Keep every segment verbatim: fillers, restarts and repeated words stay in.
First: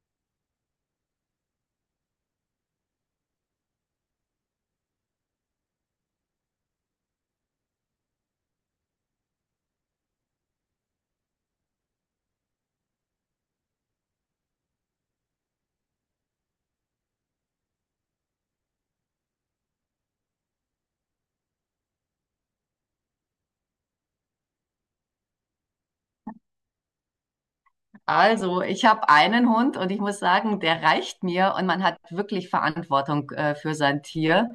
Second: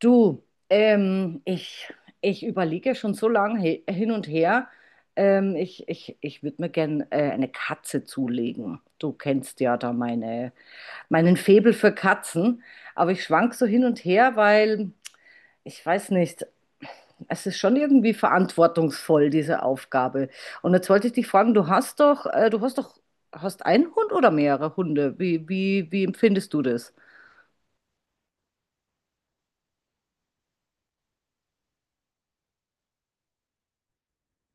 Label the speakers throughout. Speaker 1: Du, ähm, ich, ich überlege schon so lange he- hin und her. Ähm, ich ich, ich würde mir gern äh, eine Katze zulegen. Du kennst ja da meine, meinen Faible für Katzen. Aber ich schwank so hin und her, weil ich weiß nicht, es ist schon irgendwie verantwortungsvoll, diese Aufgabe. Und jetzt wollte ich dich fragen, du hast doch, äh, du hast doch, hast einen Hund oder mehrere Hunde? Wie, wie, wie empfindest du das?
Speaker 2: Also, ich habe einen Hund und ich muss sagen, der reicht mir und man hat wirklich Verantwortung äh, für sein Tier,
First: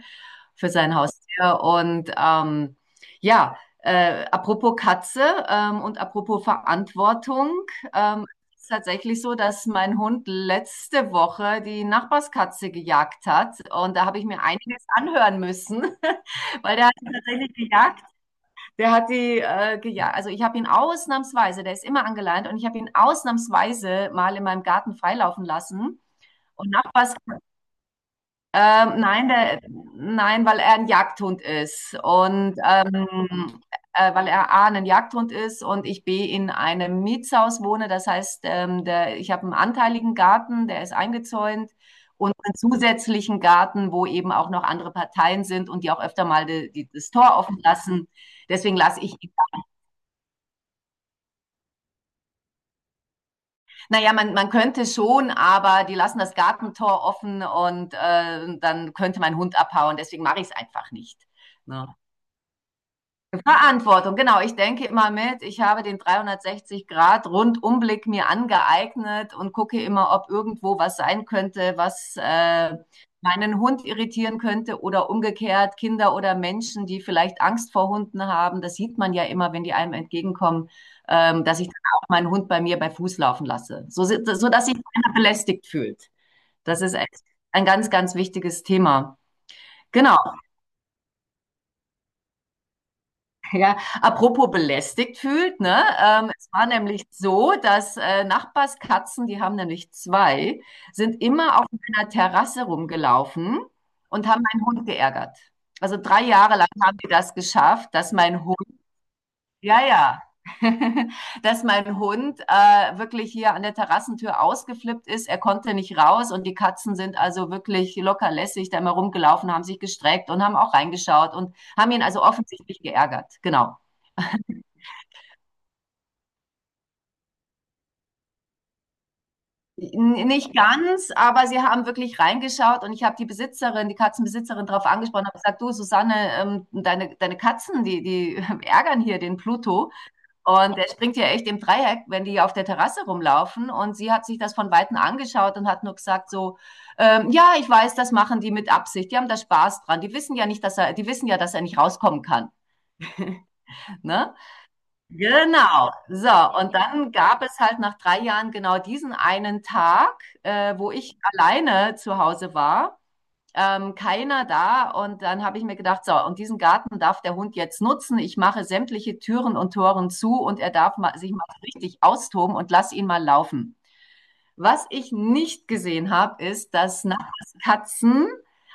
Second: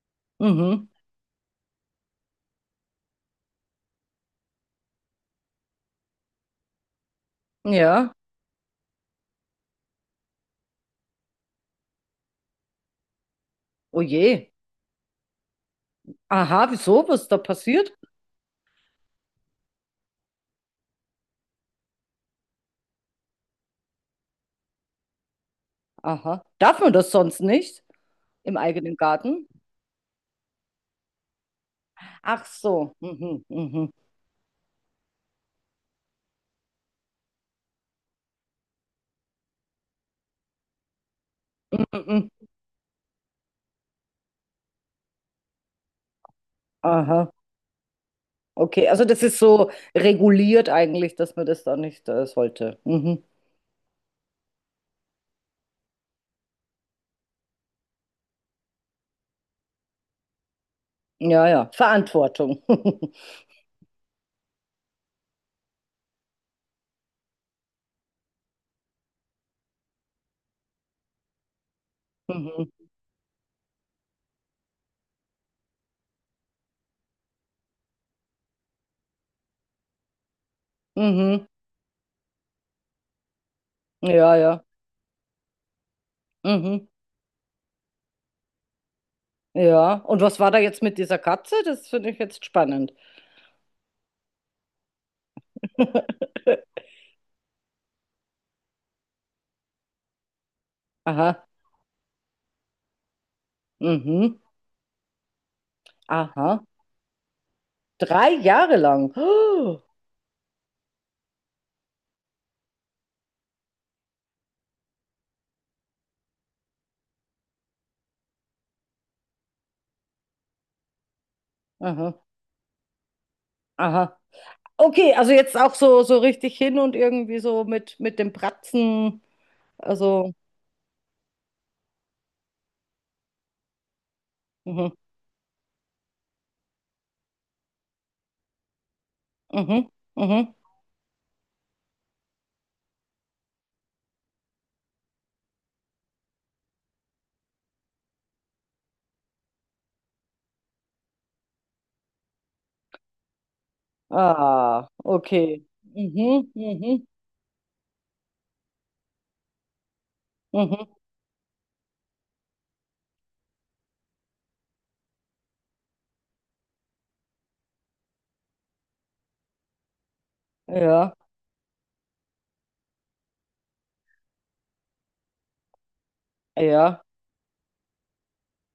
Speaker 2: für
Speaker 1: Mhm.
Speaker 2: sein Haustier. Und ähm, ja, äh, apropos Katze, ähm, und apropos Verantwortung,
Speaker 1: Ja.
Speaker 2: ähm, es ist tatsächlich so, dass mein Hund letzte Woche die Nachbarskatze gejagt hat und
Speaker 1: Oh
Speaker 2: da habe ich mir
Speaker 1: je.
Speaker 2: einiges anhören müssen,
Speaker 1: Aha,
Speaker 2: weil der hat
Speaker 1: wieso?
Speaker 2: sie
Speaker 1: Was ist da
Speaker 2: tatsächlich
Speaker 1: passiert?
Speaker 2: gejagt. Der hat die äh, gejagt. Also ich habe ihn ausnahmsweise, der ist immer angeleint, und ich habe ihn ausnahmsweise mal in meinem Garten freilaufen lassen.
Speaker 1: Aha.
Speaker 2: Und
Speaker 1: Darf man das
Speaker 2: Nachbars,
Speaker 1: sonst nicht im eigenen
Speaker 2: ähm, nein,
Speaker 1: Garten?
Speaker 2: der, nein, weil er ein Jagdhund ist
Speaker 1: Ach
Speaker 2: und
Speaker 1: so. Mhm,
Speaker 2: ähm,
Speaker 1: mhm,
Speaker 2: äh, weil er A, ein Jagdhund ist und ich B, in einem Mietshaus wohne. Das heißt, ähm, der, ich habe einen anteiligen Garten, der ist eingezäunt
Speaker 1: mhm. mhm.
Speaker 2: und einen zusätzlichen Garten, wo eben auch noch andere Parteien sind und die auch öfter mal die, die, das
Speaker 1: Aha.
Speaker 2: Tor offen lassen. Deswegen
Speaker 1: Okay,
Speaker 2: lasse
Speaker 1: also
Speaker 2: ich
Speaker 1: das
Speaker 2: ihn.
Speaker 1: ist so reguliert eigentlich, dass man das da nicht äh, sollte. Mhm.
Speaker 2: Naja, man, man könnte schon, aber die lassen das Gartentor offen und äh, dann könnte mein Hund abhauen. Deswegen mache ich es einfach nicht.
Speaker 1: Ja, ja.
Speaker 2: Ne?
Speaker 1: Verantwortung.
Speaker 2: Verantwortung, genau. Ich denke immer mit, ich habe den dreihundertsechzig-Grad-Rundumblick mir angeeignet und gucke immer, ob irgendwo was sein könnte, was äh,
Speaker 1: Mhm.
Speaker 2: meinen Hund irritieren könnte oder umgekehrt Kinder oder Menschen, die vielleicht Angst vor Hunden haben. Das sieht man ja immer, wenn die einem entgegenkommen, ähm,
Speaker 1: Mhm.
Speaker 2: dass ich dann auch meinen Hund bei mir bei Fuß laufen lasse, so, si-
Speaker 1: Ja,
Speaker 2: so
Speaker 1: ja.
Speaker 2: dass sich keiner belästigt fühlt. Das
Speaker 1: Mhm.
Speaker 2: ist echt ein ganz, ganz wichtiges Thema.
Speaker 1: Ja.
Speaker 2: Genau.
Speaker 1: Und was war da jetzt mit dieser Katze? Das finde ich jetzt spannend.
Speaker 2: Ja, apropos belästigt fühlt, ne? Ähm, es war nämlich so, dass äh, Nachbarskatzen, die haben nämlich zwei, sind
Speaker 1: Aha.
Speaker 2: immer auf meiner Terrasse rumgelaufen und
Speaker 1: Mhm.
Speaker 2: haben meinen Hund geärgert. Also drei Jahre
Speaker 1: Aha.
Speaker 2: lang haben die das geschafft, dass
Speaker 1: Drei
Speaker 2: mein Hund,
Speaker 1: Jahre lang.
Speaker 2: ja,
Speaker 1: Oh.
Speaker 2: ja, dass mein Hund äh, wirklich hier an der Terrassentür ausgeflippt ist. Er konnte nicht raus und die Katzen sind also wirklich locker lässig da immer rumgelaufen, haben sich gestreckt und haben auch reingeschaut und haben ihn
Speaker 1: Aha.
Speaker 2: also offensichtlich geärgert. Genau.
Speaker 1: Aha. Okay, also jetzt auch so, so richtig hin und irgendwie so mit, mit dem Bratzen.
Speaker 2: N
Speaker 1: Also,
Speaker 2: nicht ganz, aber sie haben wirklich reingeschaut und ich habe die Besitzerin, die Katzenbesitzerin drauf
Speaker 1: mhm,
Speaker 2: angesprochen, habe gesagt: „Du Susanne, ähm, deine deine Katzen, die die ärgern hier den
Speaker 1: mhm,
Speaker 2: Pluto
Speaker 1: mhm.
Speaker 2: und der springt ja echt im Dreieck, wenn die auf der Terrasse rumlaufen.“ Und sie hat sich das von Weitem angeschaut und hat nur gesagt so: „Ähm, Ja, ich weiß, das machen die mit Absicht. Die haben da Spaß dran. Die wissen ja nicht, dass er die wissen ja, dass er nicht rauskommen kann“, ne?
Speaker 1: Ah, okay.
Speaker 2: Genau. So,
Speaker 1: Mhm,
Speaker 2: und
Speaker 1: mhm,
Speaker 2: dann gab es halt nach drei Jahren genau diesen einen Tag, äh,
Speaker 1: mhm.
Speaker 2: wo ich alleine zu Hause war, ähm, keiner da. Und dann habe ich mir gedacht, so, und diesen Garten darf der Hund jetzt nutzen. Ich mache sämtliche Türen und Toren zu und er darf
Speaker 1: Ja,
Speaker 2: mal, sich mal richtig austoben und lass ihn mal laufen. Was ich nicht gesehen habe, ist,
Speaker 1: ja.
Speaker 2: dass Nachbarskatzen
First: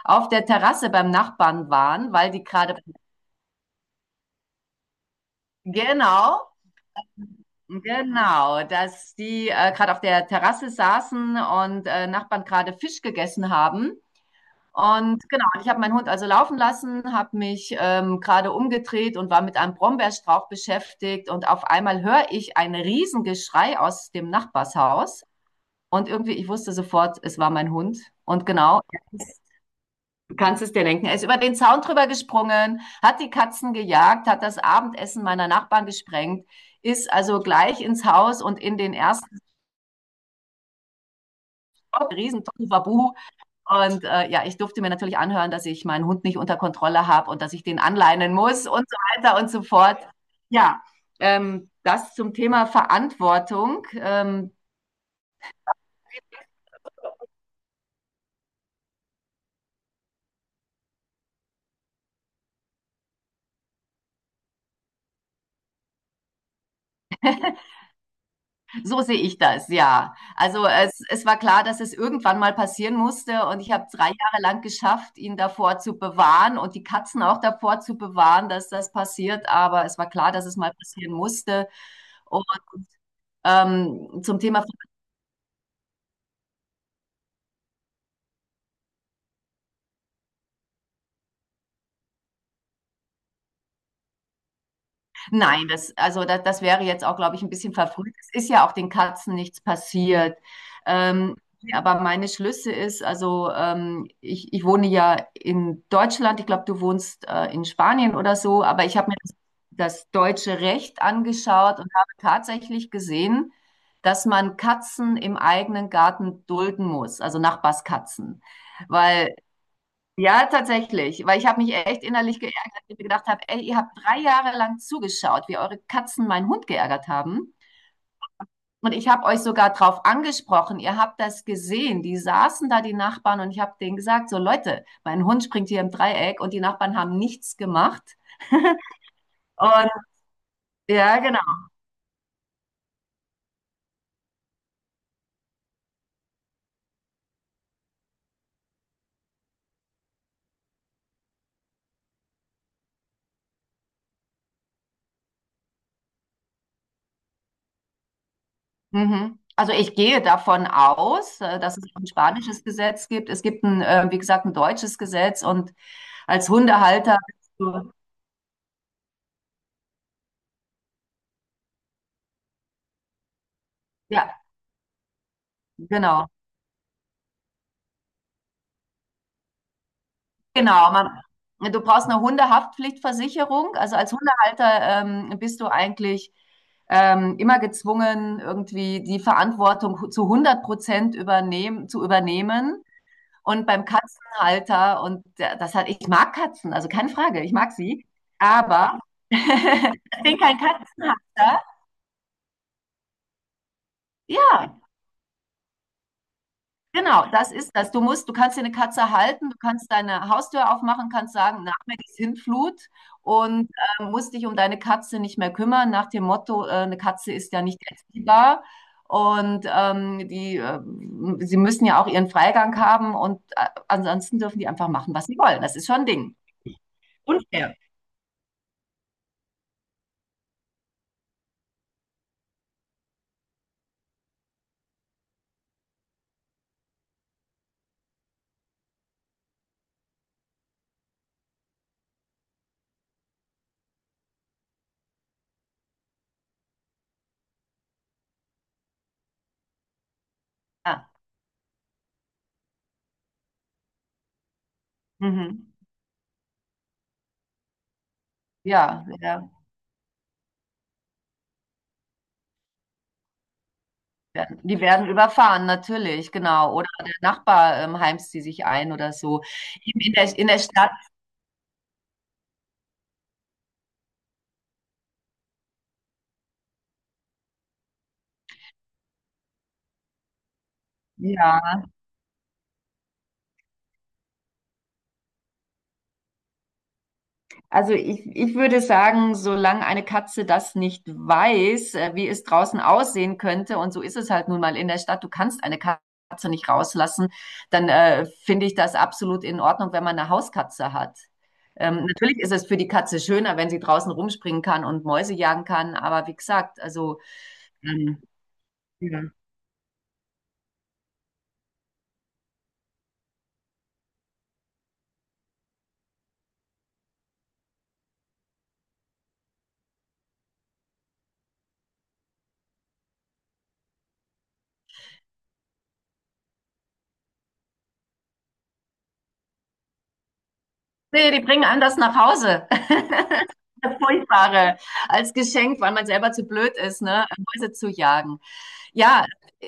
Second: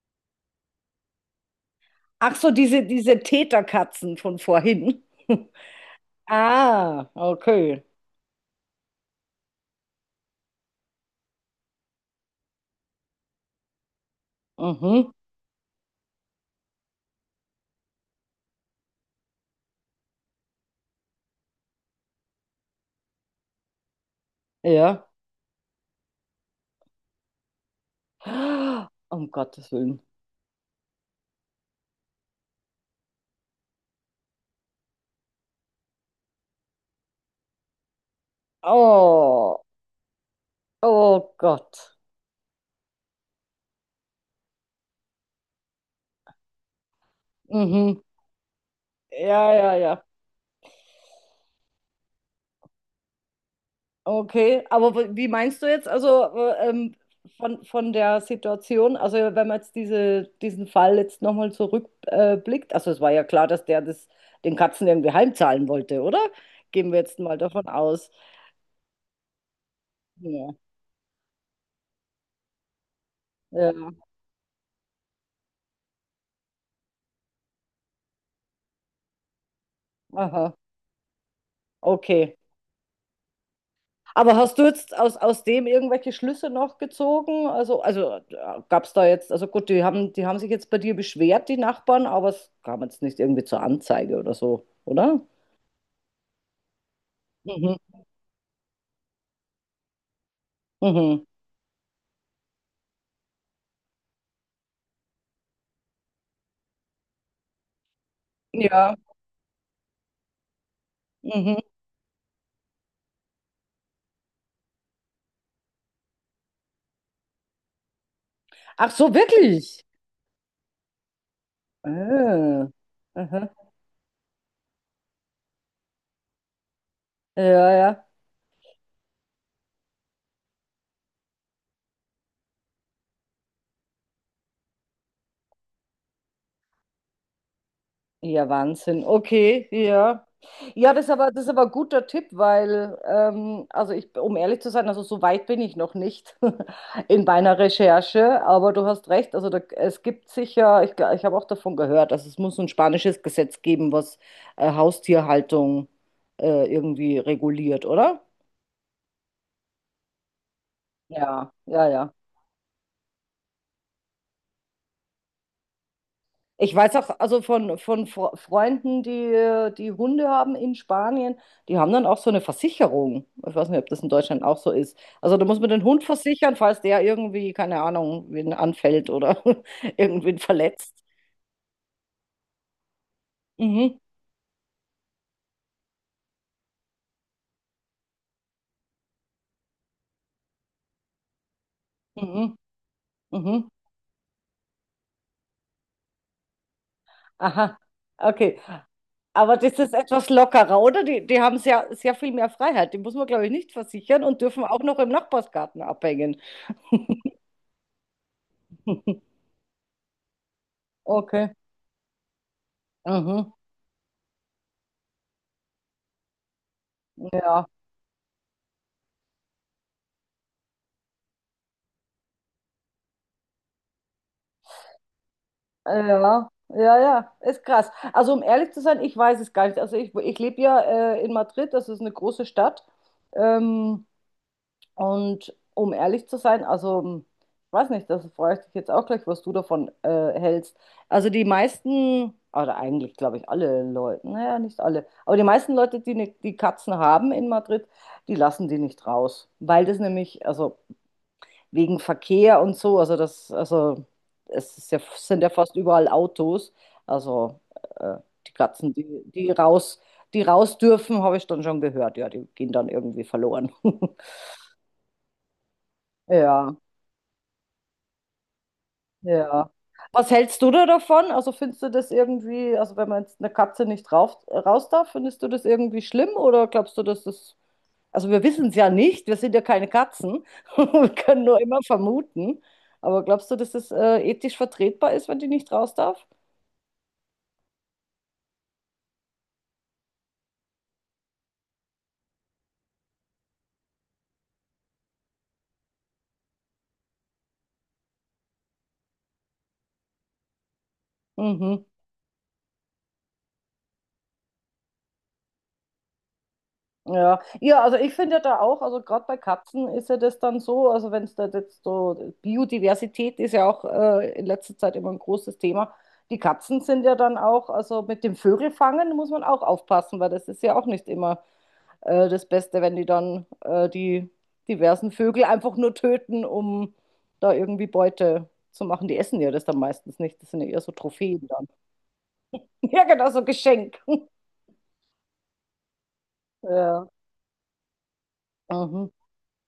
Speaker 2: auf der Terrasse beim Nachbarn waren, weil
Speaker 1: Ach
Speaker 2: die
Speaker 1: so,
Speaker 2: gerade,
Speaker 1: diese, diese Täterkatzen von vorhin.
Speaker 2: genau,
Speaker 1: Ah, okay.
Speaker 2: Genau, dass die äh, gerade auf der Terrasse saßen und äh, Nachbarn gerade Fisch gegessen haben.
Speaker 1: Mhm,
Speaker 2: Und genau, und ich habe meinen Hund also laufen lassen, habe mich ähm, gerade umgedreht und war mit einem Brombeerstrauch beschäftigt. Und auf einmal höre ich ein Riesengeschrei aus dem
Speaker 1: ja.
Speaker 2: Nachbarshaus. Und irgendwie, ich wusste sofort, es war mein Hund. Und genau,
Speaker 1: Um Gottes Willen.
Speaker 2: du kannst es dir denken. Er ist über den Zaun drüber gesprungen, hat die Katzen gejagt, hat das Abendessen meiner Nachbarn gesprengt, ist also gleich ins Haus und in den ersten
Speaker 1: Oh, oh Gott.
Speaker 2: Stock, riesen Babu. Und äh, ja, ich durfte mir natürlich anhören, dass ich meinen Hund nicht unter Kontrolle habe und dass ich den
Speaker 1: Mhm.
Speaker 2: anleinen muss und so weiter und
Speaker 1: Ja,
Speaker 2: so
Speaker 1: ja,
Speaker 2: fort.
Speaker 1: ja.
Speaker 2: Ja, ähm, das zum Thema Verantwortung. Ähm,
Speaker 1: Okay, aber w- wie meinst du jetzt also äh, ähm, von, von der Situation, also wenn man jetzt diese, diesen Fall jetzt nochmal zurückblickt, äh, blickt, also es war ja klar, dass der das den Katzen irgendwie heimzahlen wollte, oder? Gehen wir jetzt mal davon aus.
Speaker 2: So sehe ich das, ja.
Speaker 1: Ja,
Speaker 2: Also es, es war klar, dass es irgendwann mal passieren musste und ich habe
Speaker 1: ja,
Speaker 2: drei Jahre lang geschafft, ihn davor zu bewahren und die Katzen auch davor zu bewahren, dass das passiert. Aber es war klar, dass
Speaker 1: aha,
Speaker 2: es mal passieren musste.
Speaker 1: okay.
Speaker 2: Und ähm,
Speaker 1: Aber
Speaker 2: zum
Speaker 1: hast du
Speaker 2: Thema
Speaker 1: jetzt aus, aus dem irgendwelche Schlüsse noch gezogen? Also, also gab es da jetzt, also gut, die haben, die haben sich jetzt bei dir beschwert, die Nachbarn, aber es kam jetzt nicht irgendwie zur Anzeige oder so, oder?
Speaker 2: Nein, das, also das, das wäre jetzt auch, glaube ich, ein bisschen
Speaker 1: Mhm,
Speaker 2: verfrüht. Es ist ja auch den Katzen nichts passiert.
Speaker 1: mhm.
Speaker 2: Ähm, aber meine Schlüsse ist, also ähm, ich, ich wohne ja in Deutschland, ich glaube, du wohnst äh, in Spanien oder so, aber
Speaker 1: Ja.
Speaker 2: ich habe mir das, das deutsche Recht
Speaker 1: Mhm.
Speaker 2: angeschaut und habe tatsächlich gesehen, dass man Katzen im eigenen Garten dulden muss, also Nachbarskatzen.
Speaker 1: Ach so,
Speaker 2: Weil
Speaker 1: wirklich?
Speaker 2: ja, tatsächlich, weil ich habe mich echt innerlich geärgert,
Speaker 1: Ah,
Speaker 2: weil ich mir gedacht habe,
Speaker 1: aha.
Speaker 2: ey, ihr habt drei Jahre lang zugeschaut, wie eure Katzen meinen Hund geärgert haben.
Speaker 1: Ja, ja.
Speaker 2: Und ich habe euch sogar drauf angesprochen, ihr habt das gesehen. Die saßen da, die Nachbarn, und ich habe denen gesagt, so Leute, mein Hund springt hier im Dreieck und die Nachbarn haben nichts gemacht.
Speaker 1: Ja, Wahnsinn. Okay,
Speaker 2: Und
Speaker 1: ja. Ja, das ist
Speaker 2: ja,
Speaker 1: aber,
Speaker 2: genau.
Speaker 1: das ist aber ein guter Tipp, weil, ähm, also ich, um ehrlich zu sein, also so weit bin ich noch nicht in meiner Recherche, aber du hast recht, also da, es gibt sicher, ich, gl- ich habe auch davon gehört, also es muss ein spanisches Gesetz geben, was äh, Haustierhaltung äh, irgendwie reguliert, oder?
Speaker 2: Mhm. Also ich gehe davon aus,
Speaker 1: Ja,
Speaker 2: äh, dass es
Speaker 1: ja,
Speaker 2: ein
Speaker 1: ja.
Speaker 2: spanisches Gesetz gibt. Es gibt ein, äh, wie gesagt, ein deutsches Gesetz und als
Speaker 1: Ich weiß auch,
Speaker 2: Hundehalter
Speaker 1: also
Speaker 2: bist
Speaker 1: von,
Speaker 2: du,
Speaker 1: von Fre- Freunden, die, die Hunde haben in Spanien, die haben dann auch so eine Versicherung. Ich weiß nicht, ob das in
Speaker 2: ja,
Speaker 1: Deutschland auch so ist. Also da muss man den Hund
Speaker 2: genau.
Speaker 1: versichern, falls der irgendwie, keine Ahnung, wen anfällt oder irgendwen
Speaker 2: Genau,
Speaker 1: verletzt.
Speaker 2: man, du brauchst eine Hundehaftpflichtversicherung. Also
Speaker 1: Mhm,
Speaker 2: als Hundehalter ähm, bist du eigentlich ähm, immer gezwungen, irgendwie die Verantwortung hu- zu hundert Prozent übernehmen, zu
Speaker 1: mhm,
Speaker 2: übernehmen. Und
Speaker 1: mhm.
Speaker 2: beim Katzenhalter, und der- das hat, ich mag Katzen, also keine Frage, ich mag
Speaker 1: Aha,
Speaker 2: sie.
Speaker 1: okay.
Speaker 2: Aber
Speaker 1: Aber das ist
Speaker 2: ich
Speaker 1: etwas
Speaker 2: bin kein
Speaker 1: lockerer, oder? Die, die haben
Speaker 2: Katzenhalter.
Speaker 1: sehr, sehr viel mehr Freiheit. Die muss man, glaube ich, nicht versichern und dürfen auch
Speaker 2: Ja,
Speaker 1: noch im Nachbarsgarten abhängen.
Speaker 2: genau, das ist das. Du musst, du kannst dir eine Katze halten, du kannst deine Haustür aufmachen, kannst
Speaker 1: Okay.
Speaker 2: sagen, nach mir die Sintflut
Speaker 1: Mhm.
Speaker 2: und äh, musst dich um deine Katze nicht mehr kümmern, nach dem Motto, äh, eine Katze ist ja
Speaker 1: Ja.
Speaker 2: nicht erziehbar. Und ähm, die, äh, sie müssen ja auch ihren Freigang haben und äh, ansonsten dürfen die einfach machen, was sie wollen. Das ist schon ein Ding.
Speaker 1: Ja, ja, ja, ist
Speaker 2: Unfair.
Speaker 1: krass. Also um ehrlich zu sein, ich weiß es gar nicht. Also ich, ich lebe ja äh, in Madrid, das ist eine große Stadt. Ähm, und um ehrlich zu sein, also hm, ich weiß nicht, das frage ich dich jetzt auch gleich, was du davon äh, hältst. Also die meisten, oder eigentlich glaube ich alle Leute, naja, nicht alle, aber die meisten Leute, die, ne, die Katzen haben in Madrid, die lassen die nicht raus, weil das nämlich, also
Speaker 2: Ja,
Speaker 1: wegen Verkehr und so. Also das, also es ist ja, sind ja
Speaker 2: mhm.
Speaker 1: fast überall Autos. Also äh, die Katzen,
Speaker 2: Ja,
Speaker 1: die,
Speaker 2: ja.
Speaker 1: die raus, die raus dürfen, habe ich dann schon gehört. Ja, die gehen dann irgendwie verloren.
Speaker 2: Werden- Die werden überfahren, natürlich,
Speaker 1: Ja,
Speaker 2: genau. Oder der Nachbar ähm, heimst sie sich ein oder so.
Speaker 1: ja.
Speaker 2: Eben in
Speaker 1: Was
Speaker 2: der, in der
Speaker 1: hältst du da
Speaker 2: Stadt,
Speaker 1: davon? Also findest du das irgendwie, also wenn man jetzt eine Katze nicht rauf, raus darf, findest du das irgendwie schlimm oder glaubst du, dass das. Also wir wissen es ja nicht, wir sind ja keine Katzen. Wir können nur
Speaker 2: ja.
Speaker 1: immer vermuten. Aber glaubst du, dass das äh, ethisch vertretbar ist, wenn die nicht raus darf?
Speaker 2: Also ich, ich würde sagen, solange eine Katze das nicht weiß, äh, wie es draußen aussehen könnte, und so ist es halt nun mal in der Stadt, du kannst eine Katze nicht rauslassen, dann äh, finde ich das absolut in Ordnung, wenn man eine Hauskatze hat.
Speaker 1: Mhm.
Speaker 2: Ähm, natürlich ist es für die Katze schöner, wenn sie draußen rumspringen kann und Mäuse jagen kann, aber wie gesagt, also
Speaker 1: Ja. Ja, also ich
Speaker 2: ähm,
Speaker 1: finde ja da auch, also
Speaker 2: ja.
Speaker 1: gerade bei Katzen ist ja das dann so, also wenn es da jetzt so, Biodiversität ist ja auch äh, in letzter Zeit immer ein großes Thema. Die Katzen sind ja dann auch, also mit dem Vögelfangen muss man auch aufpassen, weil das ist ja auch nicht immer äh, das Beste, wenn die dann äh, die diversen Vögel einfach nur töten, um da irgendwie Beute zu machen. Die essen ja das dann meistens nicht. Das sind ja eher so
Speaker 2: Nee, die
Speaker 1: Trophäen
Speaker 2: bringen
Speaker 1: dann.
Speaker 2: anders nach Hause.
Speaker 1: Ja, genau, so Geschenk.
Speaker 2: Furchtbare als Geschenk, weil man selber zu blöd ist,
Speaker 1: Ja.
Speaker 2: ne, Mäuse zu jagen.
Speaker 1: Mhm.
Speaker 2: Ja,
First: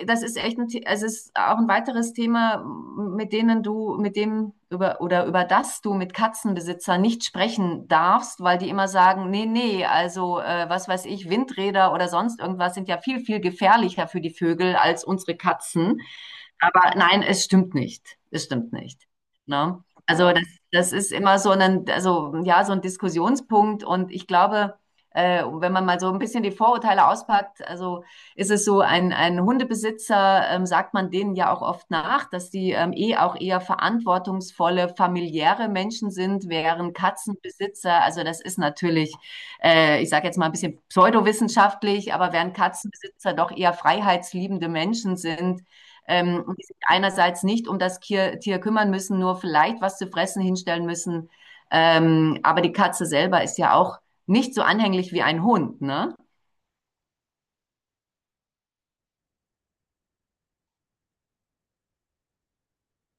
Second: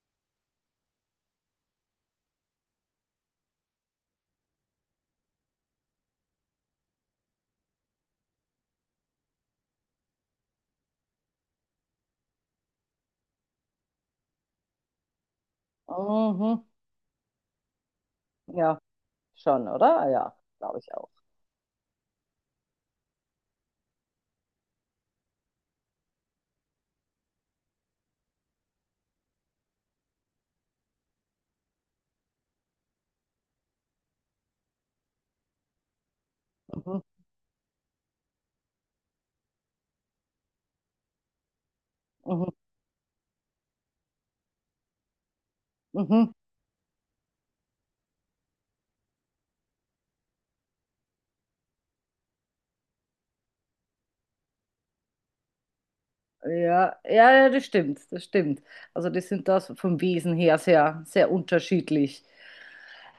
Speaker 2: das ist echt ein, The- es ist auch ein weiteres Thema, mit denen du, mit dem über oder über das du mit Katzenbesitzern nicht sprechen darfst, weil die immer sagen, nee, nee, also äh, was weiß ich, Windräder oder sonst irgendwas sind ja viel, viel gefährlicher für die Vögel als unsere Katzen.
Speaker 1: Mhm.
Speaker 2: Aber nein, es stimmt nicht. Es stimmt
Speaker 1: Ja,
Speaker 2: nicht.
Speaker 1: schon,
Speaker 2: Ne?
Speaker 1: oder? Ah,
Speaker 2: Also
Speaker 1: ja,
Speaker 2: das,
Speaker 1: glaube
Speaker 2: das
Speaker 1: ich auch.
Speaker 2: ist immer so ein, also ja, so ein Diskussionspunkt und ich glaube, äh, wenn man mal so ein bisschen die Vorurteile auspackt, also ist es so, ein, ein Hundebesitzer, ähm, sagt man denen ja auch oft nach, dass die ähm, eh auch eher verantwortungsvolle, familiäre Menschen sind, während
Speaker 1: Mhm.
Speaker 2: Katzenbesitzer, also das ist natürlich, äh, ich sage jetzt mal ein bisschen pseudowissenschaftlich, aber
Speaker 1: Mhm.
Speaker 2: während Katzenbesitzer doch eher freiheitsliebende Menschen sind,
Speaker 1: Mhm.
Speaker 2: ähm, die sich einerseits nicht um das Tier, Tier kümmern müssen, nur vielleicht was zu fressen hinstellen müssen, ähm, aber die Katze selber ist ja auch nicht so anhänglich wie ein Hund, ne?
Speaker 1: Ja, ja, ja, das stimmt, das stimmt. Also die sind das vom Wesen her sehr, sehr unterschiedlich.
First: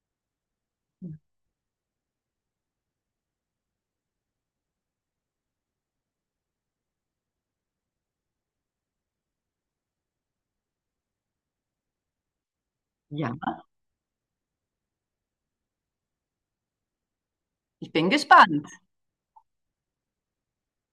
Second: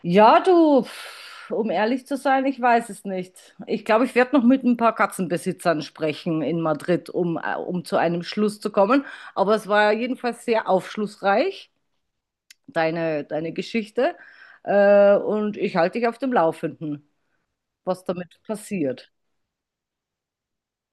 Speaker 1: Ja, du, pf, um ehrlich zu sein, ich weiß es nicht. Ich glaube, ich werde noch mit ein paar Katzenbesitzern sprechen in Madrid, um, äh, um zu einem Schluss zu kommen. Aber es war jedenfalls sehr aufschlussreich, deine,
Speaker 2: Ja.
Speaker 1: deine Geschichte. Äh, und ich halte dich auf dem Laufenden,
Speaker 2: Ich
Speaker 1: was
Speaker 2: bin
Speaker 1: damit
Speaker 2: gespannt.
Speaker 1: passiert.